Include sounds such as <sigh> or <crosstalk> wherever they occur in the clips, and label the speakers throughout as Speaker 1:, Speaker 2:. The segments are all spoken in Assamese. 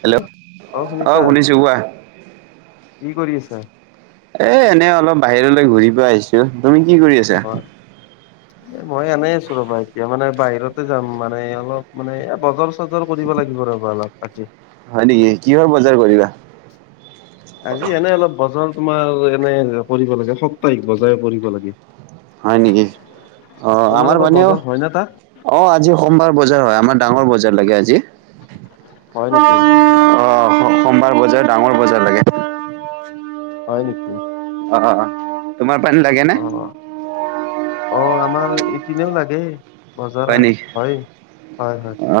Speaker 1: হেল্ল' অ, ' শুনিছোঁ কোৱা।
Speaker 2: কি কৰি আছা।
Speaker 1: এ, এনে অলপ বাহিৰলৈ ঘূৰি পেলাই আহিছো, তুমি কি কৰি আছা।
Speaker 2: অ এ, মই আনে আছো ৰবা এতিয়া মানে বাহিৰতে যাম মানে অলপ মানে এ বজাৰ চ কৰিব লাগিব ৰবা অলপ আজি
Speaker 1: হয়, নেকি কিহৰ বজাৰ কৰিবা।
Speaker 2: আজি এনে অলপ বজল তোমাৰ এনে কৰিব লাগে সপ্তাহিক বজাই কৰিব লাগে।
Speaker 1: হয়, নেকি অ, ' আমাৰ
Speaker 2: তোমালোকৰ
Speaker 1: মানেও
Speaker 2: বজাৰ হয় নে তাত
Speaker 1: অ, 'আজি সোমবাৰ বজাৰ হয়, আমাৰ ডাঙৰ বজাৰ লাগে, আজি
Speaker 2: হয় নেকি।
Speaker 1: অ, 'সোমবাৰ বজাৰ ডাঙৰ বজাৰ লাগে।
Speaker 2: হয় নেকি।
Speaker 1: <unintelligible> লাগে নে
Speaker 2: অ, অ, আমাৰ ইপিনেও লাগে। বজাৰ
Speaker 1: হয় নেকি
Speaker 2: হয়, হয়, হয়।
Speaker 1: অ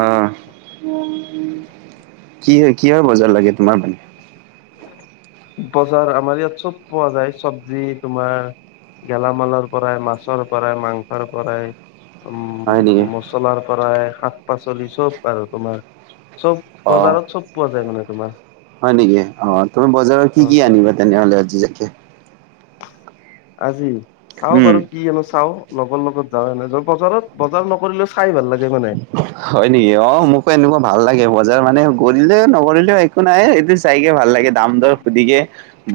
Speaker 1: কি হয় কিহৰ বজাৰ লাগে, তোমাৰ মানে
Speaker 2: বজাৰ আমাৰ ইয়াত চব পোৱা যায়, চব্জি তোমাৰ গেলামালৰ পৰাই মাছৰ পৰাই মাংসৰ পৰাই।
Speaker 1: হয়
Speaker 2: উম,
Speaker 1: নেকি
Speaker 2: মচলাৰ পৰাই শাক পাচলি চব আৰু তোমাৰ। চব
Speaker 1: অ
Speaker 2: বজাৰত চব পোৱা যায় মানে তোমাৰ,
Speaker 1: হয়, নেকি অ, ' তুমি বজাৰৰ কি কি
Speaker 2: অ
Speaker 1: আনিবা তেনেহলে আজি
Speaker 2: আজি চাও
Speaker 1: উম
Speaker 2: বাৰু কি আনো চাও। লগৰ লগত যাওঁ এনে বজাৰত বজাৰ নকৰিলেও চাই ভাল লাগে। মানে
Speaker 1: হয়, নেকি অ, ' মোকো এনেকুৱা ভাল লাগে বজাৰ মানে কৰিলেও নকৰিলেও একো নাই এইটো চাইকে ভাল লাগে, দাম দৰ সুধিকে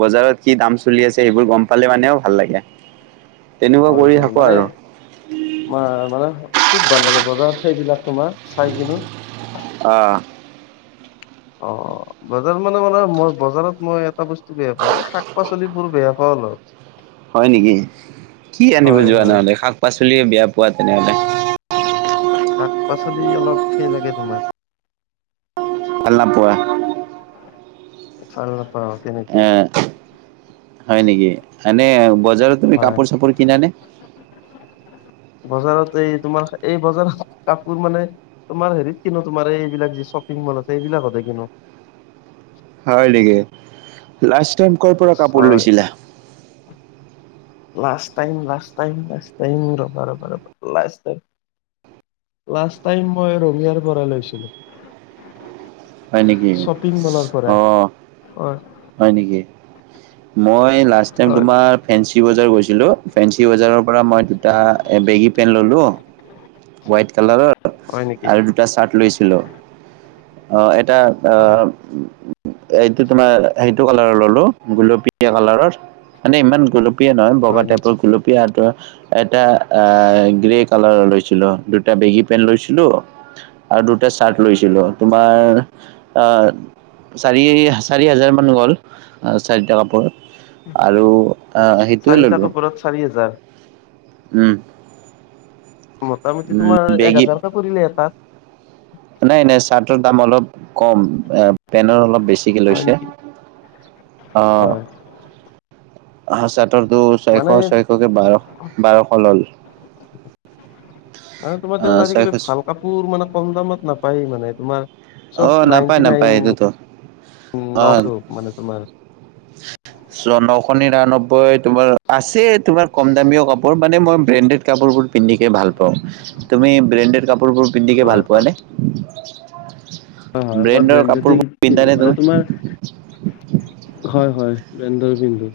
Speaker 1: বজাৰত কি দাম চলি <unintelligible> সেইবোৰ গম পালে মানেও ভাল লাগে। তেনেকুৱা
Speaker 2: হয়,
Speaker 1: কৰি
Speaker 2: হয়
Speaker 1: থাকো
Speaker 2: মানে
Speaker 1: আৰু
Speaker 2: মা মানে খুব ভাল লাগে বজাৰত চাই এইবিলাক তোমাৰ চাই কিনে।
Speaker 1: অ
Speaker 2: অ, ' বজাৰ মানে, মানে মই বজাৰত মই এটা বস্তু বেয়া পাওঁ এই শাক পাচলিব বোৰ বেয়া পাওঁ। ন <unintelligible>
Speaker 1: হয়, নেকি কি আনিব
Speaker 2: হয়
Speaker 1: যোৱা
Speaker 2: হয়
Speaker 1: নহলে শাক পাচলি <unintelligible> বেয়া পোৱা তেনেহলে।
Speaker 2: শাক পাচলি অলপ সেই লাগে তোমাৰ
Speaker 1: <unintelligible>
Speaker 2: <unintelligible>
Speaker 1: এ, হয়, নেকি এনে--এনে ই বজাৰত তুমি
Speaker 2: হয়
Speaker 1: কাপোৰ চাপোৰ কিনানে?
Speaker 2: বজাৰত এই তোমাৰ এই বজাৰত কাপোৰ মানে তোমাৰ হেৰিত কিনো, তোমাৰ এইবিলাক যি চ শ্বপিংমলতেই কিনা গোটেইখিনি
Speaker 1: হয়, নেকি লাষ্ট টাইম কৰ পৰা কাপোৰ
Speaker 2: হয়
Speaker 1: লৈছিলা।
Speaker 2: Last time, last time, last time, um, ৰবা, ৰবা, লাষ্ট টাইম লাষ্ট টাইম মই ৰঙিয়াৰ পৰাই লৈছিলো।
Speaker 1: হয় নেকি
Speaker 2: শ্বপিং মলৰ
Speaker 1: অ,
Speaker 2: পৰাই
Speaker 1: '
Speaker 2: হয়
Speaker 1: হয়, নেকি মই লাষ্ট টাইম
Speaker 2: হয়
Speaker 1: তোমাৰ ফেঞ্চিবজাৰ গৈছো। কিন্ত ফেঞ্চি বজাৰৰ পৰা মই দুটা বেগী পেন্ট ললো হোৱাইট কালাৰত।
Speaker 2: হয় নেকি
Speaker 1: আৰু দুটা চাৰ্ট লৈছিলো অ, 'এটা অ,
Speaker 2: হয়
Speaker 1: ' এইটো তোমাৰ সেইটো কালাৰৰ ললো, গুলপীয়া কালাৰৰ মানে ইমান গুলপীয়া নহয় বগা
Speaker 2: হয় নেকি
Speaker 1: টাইপৰ গুলপীয়াাতৰ এটা আ গ্ৰে কালাৰ লৈছে। দুটা বেগী পেণ্ট লৈছিলোঁ আৰু দুটা চাৰ্ট লৈছিলোঁ তোমাৰ চাৰি- চাৰি হাজাৰ মান গ'ল চাৰিটা কাপোৰত। আৰু আহ সেইটোয়ে
Speaker 2: চাৰিটা
Speaker 1: ললো
Speaker 2: কাপোৰত চাৰি হাজাৰ
Speaker 1: উম।
Speaker 2: মোটামুটি
Speaker 1: উম,
Speaker 2: তোমাৰ এক
Speaker 1: বেগী
Speaker 2: হাজাৰকে পৰিলে এটাত
Speaker 1: নাই নাই চাৰ্টৰ দাম অলপ কম পেনৰ অলপ বেছিকে
Speaker 2: হয়
Speaker 1: লৈছে
Speaker 2: নেকি
Speaker 1: অ'
Speaker 2: হয়
Speaker 1: ছয়শ
Speaker 2: মানে
Speaker 1: ছয়শকে বাৰ বাৰশ লল
Speaker 2: মানে তোমাৰ দেখোন
Speaker 1: অ',
Speaker 2: আজিকালি
Speaker 1: ছয়শ
Speaker 2: ভাল কাপোৰ মানে কম দামত নাপায় মানে তোমাৰ চব
Speaker 1: অ', নাপায়
Speaker 2: নাইনটি
Speaker 1: নাপায়
Speaker 2: নাইন
Speaker 1: এইটোতো অ'।
Speaker 2: নশ মানে তোমাৰ
Speaker 1: নশ নিৰানব্বৈ তোমাৰ আছেই তোমাৰ কম দামীও কাপোৰ মানে মই ব্ৰেণ্ডেত কাপোৰ কাপোৰবোৰ পিন্ধিকে ভাল পাও তুমি ব্ৰেণ্ডেত কাপোৰবোৰ পিন্ধিকে
Speaker 2: হয়
Speaker 1: ভাল
Speaker 2: হয়
Speaker 1: পোৱানে।
Speaker 2: হয় - হয় মই ব্ৰেণ্ডেতে পিন্ধো মানে
Speaker 1: তুমি?
Speaker 2: তোমাৰ হয় - হয়। ব্ৰেণ্ডৰ পিন্ধো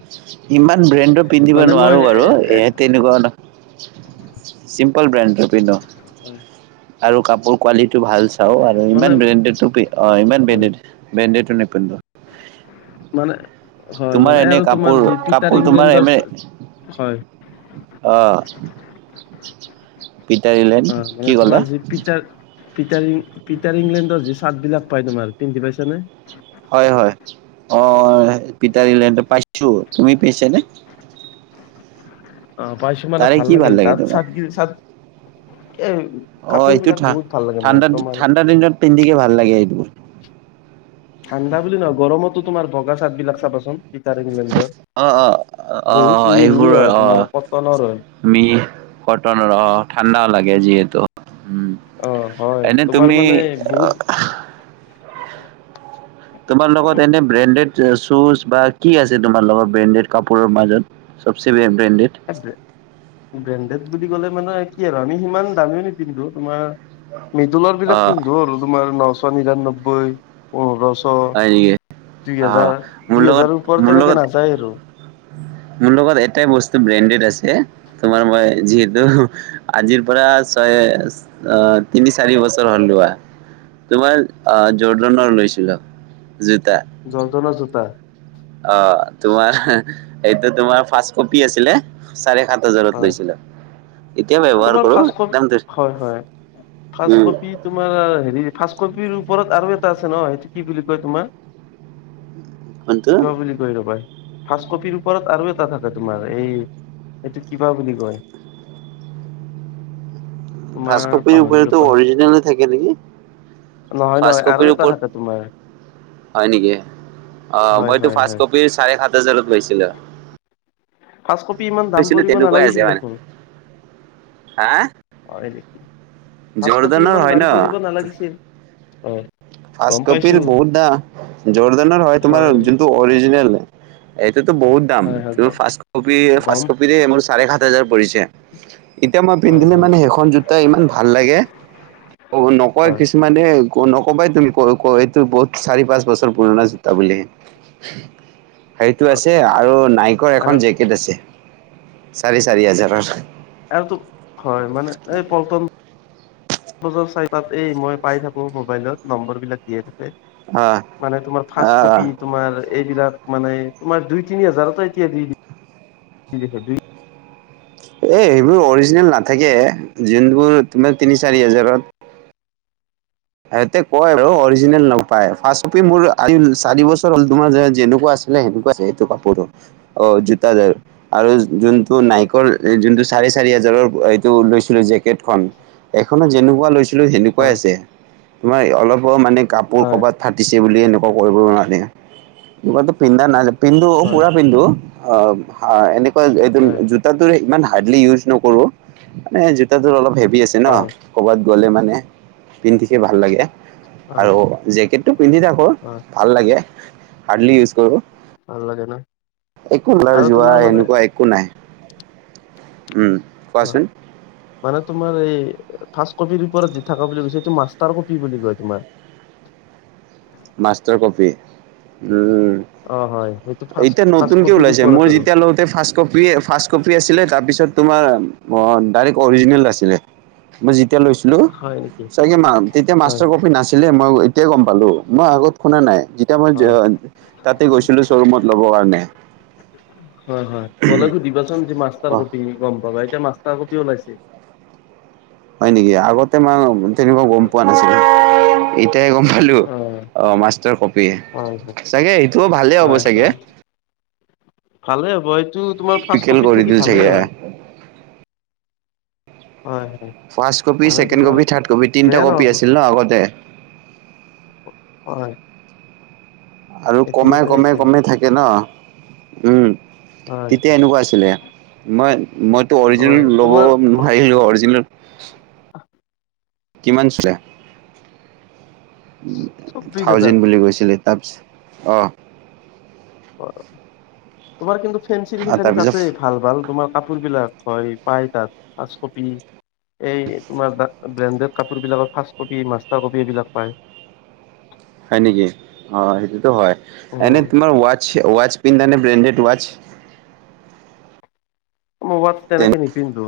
Speaker 1: ইমান ব্ৰেণ্ডৰ পিন্ধিব
Speaker 2: মানে মই
Speaker 1: নোৱাৰো বাৰু
Speaker 2: হয়
Speaker 1: এই তেনেকুৱা চিম্পল ব্ৰেণ্ডৰ পিন্ধো। আৰু কাপোৰ কোৱালিটি ভাল চাও আৰু
Speaker 2: মানে
Speaker 1: ইমান ব্ৰেণ্ডেডো ইমান
Speaker 2: হয়
Speaker 1: ব্ৰেণ্ডেত - ব্ৰেণ্ডেত <unintelligible>
Speaker 2: মানে হয়
Speaker 1: তোমাৰ
Speaker 2: মানে
Speaker 1: এনে
Speaker 2: আৰু
Speaker 1: কাপোৰ
Speaker 2: তোমাৰ যি
Speaker 1: কাপোৰ
Speaker 2: পিটাৰ
Speaker 1: তোমাৰ
Speaker 2: ইংলেণ্ডৰ
Speaker 1: এনে
Speaker 2: হয়
Speaker 1: অ' পিটাৰ ইলেণ্ড
Speaker 2: অ' মানে
Speaker 1: কি ক'লা
Speaker 2: তোমাৰ যি পিটাৰ পিটাৰ পিটাৰ ইংলেণ্ডৰ যি চাৰ্ট বিলাক পাই তোমাৰ পিন্ধি পাইছা নে।
Speaker 1: হয় হয় অ' পিটাৰ ইংলেণ্ডৰ পাইছো তুমি পাইছ নে
Speaker 2: <inaudible> অ' পাইছো মানে
Speaker 1: তাৰে
Speaker 2: ভাল
Speaker 1: কি
Speaker 2: লাগে তাত
Speaker 1: তোমাক
Speaker 2: চাট
Speaker 1: অ, এইটো
Speaker 2: বিলাক
Speaker 1: ঠা-
Speaker 2: বহুত ভাল লাগে মানে
Speaker 1: ঠাণ্ডা
Speaker 2: তোমাৰ
Speaker 1: - ঠাণ্ডা দিনত পিন্ধিকে ভাল লাগে এইটো।
Speaker 2: ঠাণ্ডা বুলি নহয় গৰমতো তোমাৰ বগা চাৰ্টবিলাক চাবাচোন পিটাৰ ইংলেণ্ডৰ
Speaker 1: অ' অ'
Speaker 2: বহুত
Speaker 1: অ'
Speaker 2: মিহি
Speaker 1: এইবোৰ
Speaker 2: হয় তোমাৰ
Speaker 1: অ'
Speaker 2: কটনৰ হয়
Speaker 1: নি কটনৰ অ, ঠাণ্ডাও লাগে যিহেতু উম
Speaker 2: অ হয়
Speaker 1: এনে
Speaker 2: তোমাৰ
Speaker 1: তুমি
Speaker 2: মানে বহুত <inaudible>
Speaker 1: চুজ বা কি আছে তোমাৰ লগত ব্ৰেণ্ডেত কাপোৰৰ মাজত চবচে ব্ৰেণ্ডেড?
Speaker 2: ব্ৰেণ্ডেড বুলি ক'লে মানে কি আৰু আমি সিমান দামীও নিপিন্ধো তোমাৰ মৃদুলৰ বিলাক
Speaker 1: অ'
Speaker 2: পিন্ধো আৰু তোমাৰ নশ নিৰান্নব্বৈ পোন্ধৰশ অ'
Speaker 1: হয় নেকি?
Speaker 2: দুই
Speaker 1: অ'
Speaker 2: হেজাৰ
Speaker 1: মোৰ
Speaker 2: দুই
Speaker 1: লগত
Speaker 2: হেজাৰৰ ওপৰত
Speaker 1: মোৰ
Speaker 2: তেনেকে
Speaker 1: লগত
Speaker 2: নাযায় আৰু
Speaker 1: মোৰ লগত এটাই বস্তু ব্ৰেণ্ডেত আ তোমাৰ মই যিহেতু আজিৰ পৰা ছয় অ' তিনি চাৰি তিনি বছৰ হল লোৱা তোমাৰ অহ জৰ্ডনাৰ লৈছিলো।
Speaker 2: জৰ্ডনৰ জোতা।
Speaker 1: অ তোমাৰ এইটো তোমাৰ ফাষ্ট কপি আছিলে চাৰে সাত। হাজাৰত
Speaker 2: হয়
Speaker 1: লৈছিলো এতিয়া
Speaker 2: আৰু
Speaker 1: ব্যৱহাৰ কৰোঁ একদম।
Speaker 2: ফাষ্ট
Speaker 1: উম,
Speaker 2: কপি তোমাৰ হেৰি ফাষ্ট কপিৰ। ওপৰত আৰু এটা আছে ন সেইটো কি বুলি কয় তোমাৰ
Speaker 1: কোনটো
Speaker 2: কি বা বুলি কৈ ৰবা। ফাৰ্ষ্ট কপিৰ ওপৰত আৰু এটা থাকে তোমাৰ এই। এইটো কিবা বুলি কয়। <unintelligible>
Speaker 1: ফাঁৰ্ষ্ট কপিৰ
Speaker 2: পাহৰিলো
Speaker 1: উপৰতো
Speaker 2: পাহ
Speaker 1: অৰিজিনেলে থাকে নেকি।
Speaker 2: নহয়
Speaker 1: ফাৰ্ষ্ট
Speaker 2: নহয়
Speaker 1: কপিৰ
Speaker 2: আৰু এটা
Speaker 1: ওপৰত
Speaker 2: থাকে তোমাৰ।
Speaker 1: হয় নেকি অ
Speaker 2: হয়
Speaker 1: মইটো
Speaker 2: হয় হয়
Speaker 1: ফাৰ্ষ্ট কপিৰ চাৰে সাত হাজাৰত লৈছিলো।
Speaker 2: ফাৰ্ষ্টকপি ইমান দাম
Speaker 1: লৈছিলো
Speaker 2: পৰিব
Speaker 1: তেনেকুৱাই আছে
Speaker 2: নালাগিছিল
Speaker 1: মানে।
Speaker 2: দেখোন।
Speaker 1: হা।
Speaker 2: হয় নেকি ফাৰ্ষ্ট কপি
Speaker 1: জৰ্দানৰ
Speaker 2: ইমান
Speaker 1: হয় ন?
Speaker 2: দাম পৰি নালাগিছিল অ।
Speaker 1: ফাৰ্ষ্ট কপিৰ বহুত দাম জৰ্ডানৰ হয় তোমাৰ যোনটো অৰিজিনেল। এইটো বহত দাম,
Speaker 2: হয় হয়
Speaker 1: টো
Speaker 2: গ
Speaker 1: ফাৰ্ষ্ট কপিএ- ফাৰ্ষ্ট
Speaker 2: গম
Speaker 1: কপিৰে মোৰ চাৰে সাত হাজাৰ পৰিছে। তিয়া, এতিয়া মই
Speaker 2: হয়
Speaker 1: পিন্ধিলে
Speaker 2: হয়
Speaker 1: মানে এইখন জোতা ইমান ভাল লাগে। অ, নকয়
Speaker 2: হয়
Speaker 1: কিছুমানে অ নকবাই তুমি কই-কই এইটো বহুত চাৰি-পাঁচ বছৰ পুৰণা জোতা বুলি। সেইটো
Speaker 2: হয়
Speaker 1: আছে আৰু নাইকৰ এখন
Speaker 2: আৰু
Speaker 1: জেকেট আছে, চাৰে চাৰি হাজাৰৰ।
Speaker 2: আৰুটো- হয় মানে এই পল্টন <unintelligible> চাৰি তাত এই মই পাই থাকো মোবাইলত নম্বৰ বিলাক দিয়াই থাকে। এ,
Speaker 1: অ
Speaker 2: মানে তোমাৰ ফাৰ্ষ্ট
Speaker 1: অ
Speaker 2: কপি তোমাৰ এইবিলাক মানে তোমাৰ দুই-তিনি হাজাৰতে এতিয়া দি - দি, দি দিছে দুই
Speaker 1: এই সেইবোৰ অৰিজিনেল নাথাকে, যোনবোৰ তোমাৰ তিনি-চাৰি হাজাৰত হেইতে কয় আৰু অৰিজিনেল নাপাই, ফাৰ্ষ্ট কপি মোৰ আই চাৰি বছৰ হ'ল, তোমাৰ যে-যেনেকুৱা আছ চিলে এনেকুৱা আছে এইটো কাপোৰটো। অ, জোতাৰ আৰু য-যোনটো নাইকৰ যোনটো চাৰ্ট চাৰে চাৰি হাজাৰৰ এইটো লৈছিলো জেকেটখন, এখনত যেনেকুৱা লৈছিলো সেনেকুৱাই
Speaker 2: হয়
Speaker 1: আছে। তোমাৰ অলপো মানে কাপোৰ
Speaker 2: হয়
Speaker 1: কবাত ফাটিছে বুলি ই এনেকুৱা কৰিব নোৱাৰে। বা পিন্ধা না পিন্ধো,
Speaker 2: হয়
Speaker 1: পুৰা পিন্ধো হ-হ এনেকুৱা এইদম
Speaker 2: হয়
Speaker 1: জোতা তোৰে ইমান হা হাৰ্ডলি ইউজ নকৰোঁ, মানে জোতাটো অলপ হেভি আছে ন?
Speaker 2: হয়
Speaker 1: ক'বাত গ'লে মানে পিন্ধিকে ভাল লাগে
Speaker 2: হয়
Speaker 1: আৰু জেকেটটো পিন্ধি থাকো
Speaker 2: হয়
Speaker 1: ভাল লাগে। হাৰ্ডলি ইউজ কৰো।
Speaker 2: ভাল লাগে ন?
Speaker 1: এক কোলাৰ
Speaker 2: আৰু
Speaker 1: যোৱা
Speaker 2: তোমাৰ মানে
Speaker 1: এনেকুৱা একো নাই। উম
Speaker 2: অ,
Speaker 1: কোৱাচোন
Speaker 2: মানে তোমাৰ এই ফাৰ্ষ্ট কপিৰ ওপৰত যি থাকা বুলি কৈছা সিটো মাষ্টাৰ কপি বুলি কয় তোমাৰ।
Speaker 1: Master copy. উম
Speaker 2: অ, হয়। সেইটো ফাৰ্ষ্ট
Speaker 1: এতিয়া
Speaker 2: ফাৰ্ষ্ট
Speaker 1: নতুনকে
Speaker 2: কপিৰ
Speaker 1: ওলাইছে।
Speaker 2: ওপৰত
Speaker 1: মই
Speaker 2: আৰু
Speaker 1: যেতিয়া লওঁতে ফাৰ্ষ্ট কপিয়ে-ফাৰ্ষ্ট কপি আছিলে। তাৰপিছত তোমাৰ অ, ডাইৰেক্ট অৰিজিনেল আছিলে, মই যি তেতিয়া লৈছিলো,
Speaker 2: হয় নেকি
Speaker 1: চাগে মা তেতিয়া
Speaker 2: হয়
Speaker 1: মাষ্টাৰ কপি নাছিলে, মই এতিয়াই গম পালো। মই আগত শুনা নাই, যেতিয়া মই
Speaker 2: হয়
Speaker 1: যে-আ তাতে গৈছিলো শ্ব'ৰুমত, ল'বৰ কাৰণে।
Speaker 2: হয়-হয় গ'লে সুধিবাচোন যি মাষ্টাৰ
Speaker 1: অ
Speaker 2: কপি গম পাবা এতিয়া মাষ্টাৰ ক পিয় ওলাইছে।
Speaker 1: হয় নেকি? আগতে মাও তেনেকুৱা গম পোৱা নাছিলো। এ তে গম পালো।
Speaker 2: অ
Speaker 1: অ মাষ্টাৰ কপি।
Speaker 2: হয় হয়
Speaker 1: চাগে এইটোও ভালেই হ'ব
Speaker 2: হয়
Speaker 1: চাগে।
Speaker 2: হয় ভালে হ'ব। এইটো তোমাৰ ফাৰ্ষ্ট
Speaker 1: পিকেল
Speaker 2: কপিত
Speaker 1: কৰি
Speaker 2: থাকি
Speaker 1: দিল
Speaker 2: ভালে
Speaker 1: চাগে
Speaker 2: হয়। হয় হয়
Speaker 1: ফাৰ্ষ্ট কপি,
Speaker 2: মানে
Speaker 1: ছেকেণ্ড
Speaker 2: তোমাৰ
Speaker 1: কপি, থাৰ্ড কপি তিনিটা
Speaker 2: বেয়া নহ'ব
Speaker 1: কপি আছিল ন আগতে?
Speaker 2: হয়।
Speaker 1: আৰু
Speaker 2: এই
Speaker 1: কমাই
Speaker 2: তিনিটাই
Speaker 1: কমে
Speaker 2: আছিল
Speaker 1: কমে থাকে ন? উম।
Speaker 2: হয়
Speaker 1: তেতিয়া এনেকুৱা আছিলে। মই-মইতো অৰিজিনেল
Speaker 2: হয়
Speaker 1: ল'ব
Speaker 2: তোমাৰ
Speaker 1: নোৱাৰিলো, অৰিজিনেল কিমান চলে?
Speaker 2: চৌবিশ হাজাৰ
Speaker 1: থাউজেণ্ড বুলি কৈছিলে। তাপছ অ।
Speaker 2: অ, তোমাৰ কিন্তু ফেঞ্চীৰ সেইখিনিত
Speaker 1: তাৰপিছত
Speaker 2: আছেই, ভাল ভাল তোমাৰ কাপোৰবিলাক হয়। পায় তাত ফাৰ্ষ্ট কপি। এই তোমাৰ বে-ব্ৰেণ্ডেড কাপোৰ বিলাকত ফাৰ্ষ্ট কপি, মাষ্টাৰ কপি এইবিলাক পায়। <inaudible>
Speaker 1: হয় নেকি? অ, সেইটোতো হয়। এনে
Speaker 2: উম
Speaker 1: তোমাৰ ৱাটছ থে ৱাটছ পিন্ধা নে ব্ৰেণ্ডেড ৱাটছ?
Speaker 2: মই ৱাটছ তেনেকে নিপিন্ধো,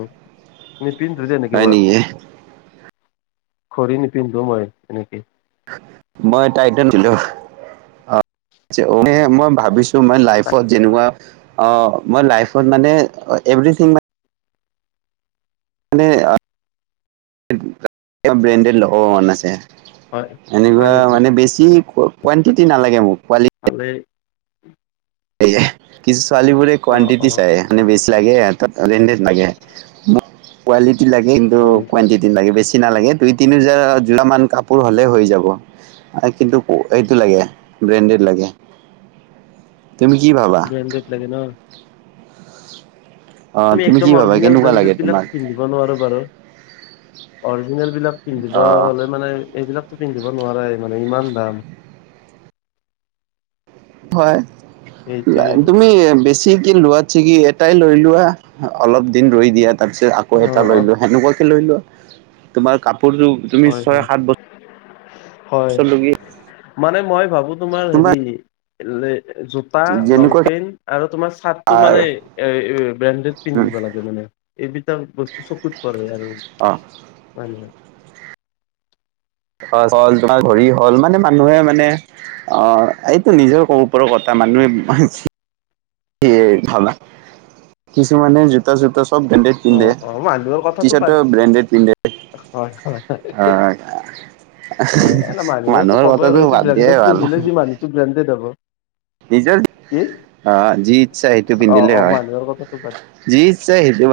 Speaker 2: নিপিন্ধো তেনেকে
Speaker 1: হয়
Speaker 2: ৱাটছ।
Speaker 1: নেকি
Speaker 2: ঘড়ী নিপিন্ধো মই তেনেকে।
Speaker 1: মই টাইটেন ঠিলহ, অ অনে মই ভাবিছো, মাই লাইফত যেনেকুৱা, অ', মই লাইফত মানে এভ্ৰিথিং মা মানে অ', ব্ৰেণ্ডড লগাৱ মন আছে।
Speaker 2: হয় হয়
Speaker 1: এনেকুৱা
Speaker 2: নেকি
Speaker 1: মানে, বেছি কোৱানটিটি নালাগে মোক।
Speaker 2: ভালেই।
Speaker 1: সেৱাই কিছ ছোৱালীবোৰে
Speaker 2: অ অ
Speaker 1: কোৱানটিটি চাই। মানে বেছি লাগে, ইয়তক বেনদেদ লাগে। মোক কোৱালিটি লাগে, কিন্তু
Speaker 2: হয় নেকি
Speaker 1: কোৱানটিটি লাগে। বেছি নালাগে। দুই তিনি হেজাৰ যোৰামান কাপোৰ হ'লেই হৈ যাব। এ', কিন্তু অ-এইটো লাগে। ব্ৰেণ্ডেড লাগে।
Speaker 2: <inaudible>
Speaker 1: তুমি কি ভাবা?
Speaker 2: ব্ৰেণ্ডেড লাগে ন
Speaker 1: অ'
Speaker 2: আমি
Speaker 1: তুমি কি
Speaker 2: একদম
Speaker 1: ভাবা
Speaker 2: অৰজিনেল
Speaker 1: কেনেকুৱা
Speaker 2: ব্ৰেণ্ডেড
Speaker 1: লাগে তোমাক?
Speaker 2: বিলাকো পিন্ধিব নোৱাৰো বাৰু। অৰজিনেল বিলাক পিন্ধিব
Speaker 1: অ'
Speaker 2: হ'লে মানে এইবিলাক পিন্ধিব নোৱাৰে মানে ইমান দাম।
Speaker 1: হয়,
Speaker 2: সেইটোৱে
Speaker 1: <unintelligible>
Speaker 2: আৰু
Speaker 1: তুমি এ' বেছি যি কি লোৱাাত ছিকি, এটাই লৈ লোৱা। অলপ দিন ৰৈ দিয়া। তাৰপিছত আকৌ এটা
Speaker 2: অ',
Speaker 1: লৈ
Speaker 2: অ',
Speaker 1: লোৱা। সেনেকুৱাকে লৈ লোৱা। তোমাৰ কাপোৰযোৰ তুমি
Speaker 2: হয়,
Speaker 1: ছয়
Speaker 2: হয়,
Speaker 1: সাত বছৰ
Speaker 2: হয়, মানে মই ভাবো তোমাৰ হেৰি, লে জোতা, লং
Speaker 1: যেনেকুৱা
Speaker 2: পেণ্ট আৰু তোমাৰ
Speaker 1: আ
Speaker 2: চাৰ্টটো মানে এ' ব্ৰেণ্ডেড পিন্ধিব লাগে মানে। এইকিটা, বস্তু চকুত পৰে আৰু।
Speaker 1: অ'
Speaker 2: আৰু।
Speaker 1: হ'ল, তোমাৰ ঘড়ি হ'ল, মানে মানুহে মানে, অ', এইটো নিজৰ ক'ব পাৰোঁ। কথা মানুহে অহেছ। সেয়ে ভাবা। কিছুমানে জোতা চোতা চব ব্ৰেণ্ডেড পিন্ধে।
Speaker 2: অ', অ', মানুহৰ
Speaker 1: টি
Speaker 2: কথাটো বাদ
Speaker 1: চাৰ্টটো ব্ৰেণ্ডেড পিন্ধে।
Speaker 2: হয়, হয়, হয়।
Speaker 1: অ
Speaker 2: অ', এ', ন মানুহেটো
Speaker 1: মানুহৰ
Speaker 2: কবই আৰু,
Speaker 1: কথাটো
Speaker 2: এইটো
Speaker 1: বাদ
Speaker 2: ব্ৰেণ্ড
Speaker 1: দিয়াই ভাল
Speaker 2: পিন্ধিলে, যি মানুহটো ব্ৰেণ্ডেড হ'ব।
Speaker 1: নিজৰ
Speaker 2: কি?
Speaker 1: অ', যি ইচ্ছা সেইটো
Speaker 2: অ',
Speaker 1: পিন্ধিলেই
Speaker 2: অ',
Speaker 1: হয়।
Speaker 2: মানুহৰ কথাটো বাদ
Speaker 1: যি ইচ্ছা সেইটো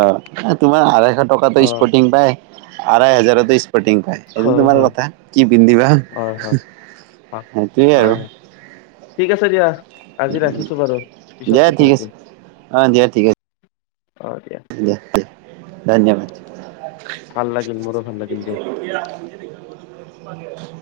Speaker 1: অ', এ', তোমাৰ আঢ়শ টকাতে
Speaker 2: অ',
Speaker 1: স্পৰ্টিং পাই, আঢাই হাজাৰতে স্পৰ্টিং পাই। এইযো
Speaker 2: হয়,
Speaker 1: তোমাৰ
Speaker 2: হয়।
Speaker 1: লতা, কি পিন্ধিবা।
Speaker 2: হয়, হয়,
Speaker 1: সেইটোৱেই আৰু।
Speaker 2: হয়, ঠিক আছে দিয়া। আজি ৰাখিছো বাৰু। পিছত
Speaker 1: দিয়া
Speaker 2: কথা
Speaker 1: ঠিক আছে
Speaker 2: পাতিম। হয়।
Speaker 1: দিয়ক দে, ধন্যবাদ।
Speaker 2: ভাল লাগিল মোৰো ভাল লাগিল দিয়া
Speaker 1: <inaudible>